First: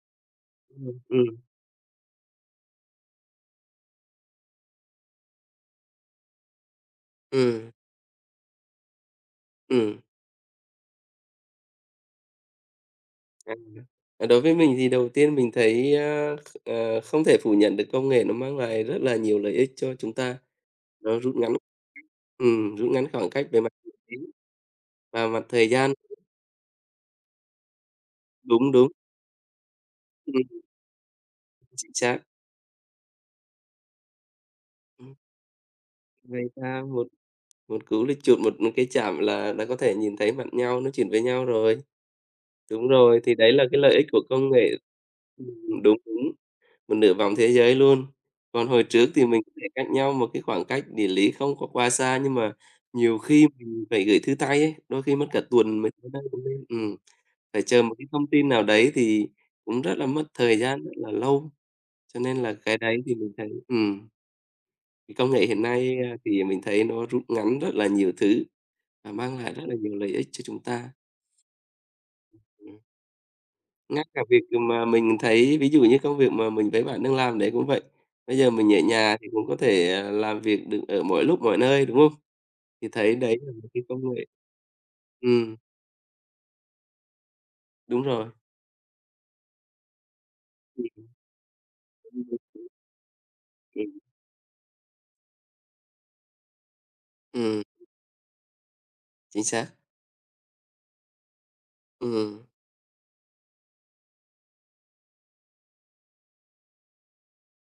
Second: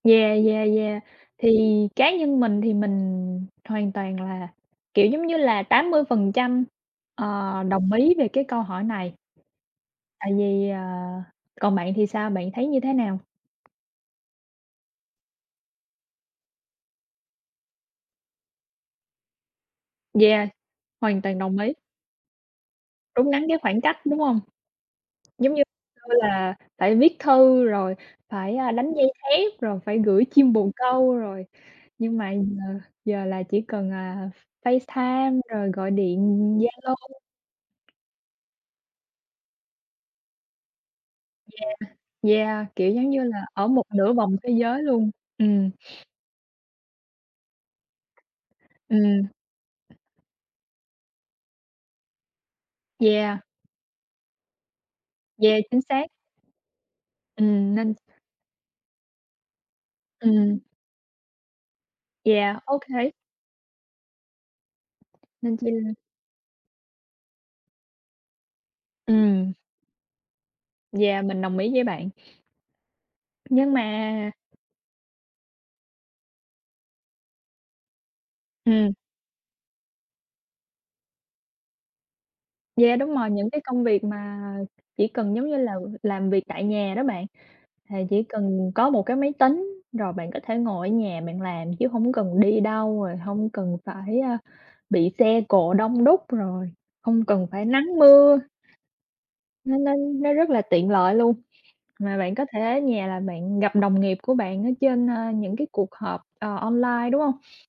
Yeah, yeah, yeah. Ừm, ừm. Thì cá nhân mình thì mình hoàn toàn là, kiểu, giống như là, 80%, ờ, Ừm. đồng ý về cái câu hỏi này. Ừm. Tại vì, ờ còn bạn thì sao? Bạn thấy như thế nào? À, à, đối với mình thì đầu tiên mình thấy, a, kh ờ, không thể phủ nhận được công nghệ nó mang lại rất là nhiều lợi ích cho chúng ta, Yeah, nó hoàn rút toàn ngắn đồng ý. ừm, rút ngắn Rút khoảng ngắn cách cái về mặt khoảng địa cách, đúng lý hông? và mặt Giống như thời gian. xưa là phải viết thư rồi phải, a, Đúng, đúng. đánh dây thép, rồi phải gửi chim Ừm. bồ câu rồi, Chính xác. nhưng mà giờ giờ là chỉ cần, à, F Ừm. Facetime rồi gọi điện Ngoài ra Zalo. một một cú click chuột, một một cái chạm là là có thể nhìn thấy mặt nhau, nói chuyện với nhau Yeah, rồi. yeah, Đúng kiểu, giống rồi, như thì là, đấy là ở cái một lợi ích nửa của vòng thế công nghệ giới luôn, ừm. ừm, đúng, đúng, một nửa vòng thế giới luôn. Còn hồi trước thì Ừm. mình thể cách nhau một cái khoảng cách địa lý không có quá xa, nhưng mà nhiều Yeah. khi mình phải gửi thư tay ấy, đôi khi mất cả Yeah, chính tuần mới tới xác! nơi cũng nên, ừm. Phải Ừm, chờ nên một cái thông tin nào đấy thì cũng rất là mất thời Ừm. gian, rất là lâu, cho nên là Yeah, cái đấy OK. thì mình thấy ừm, công nghệ Nên hiện chi là nay, a, thì mình thấy nó rút ngắn rất là nhiều thứ và mang Ừm. lại rất là nhiều lợi ích cho chúng ta. Yeah, mình đồng ý với bạn. Ừm. Nhưng mà Ngay cả việc, ùm, mà mình thấy ví dụ như công việc mà mình với bạn đang làm đấy cũng vậy. Bây giờ mình ở Ừm. nhà thì cũng có thể, à, làm việc được ở mọi lúc mọi nơi, đúng hông? Thì Yeah, thấy đúng rồi, đấy những là cái một công cái công việc nghệ mà chỉ cần, giống ừm. như là, ừ, làm việc tại nhà đó bạn. Thì Đúng chỉ rồi. cần có một cái máy tính rồi bạn có thể Ừm. ngồi ở nhà bạn làm chứ hổng cần đi [unintelligible] đâu, rồi hông cần Ừm. phải, a, bị xe cộ đông đúc, rồi hông cần Ừm. phải nắng mưa. Chính xác. Nó nó nó rất là tiện lợi luôn. Mà bạn Ừm. có thể ở nhà là bạn gặp đồng nghiệp của bạn ở trên, a, những cái cuộc họp, ờ, online, đúng hông?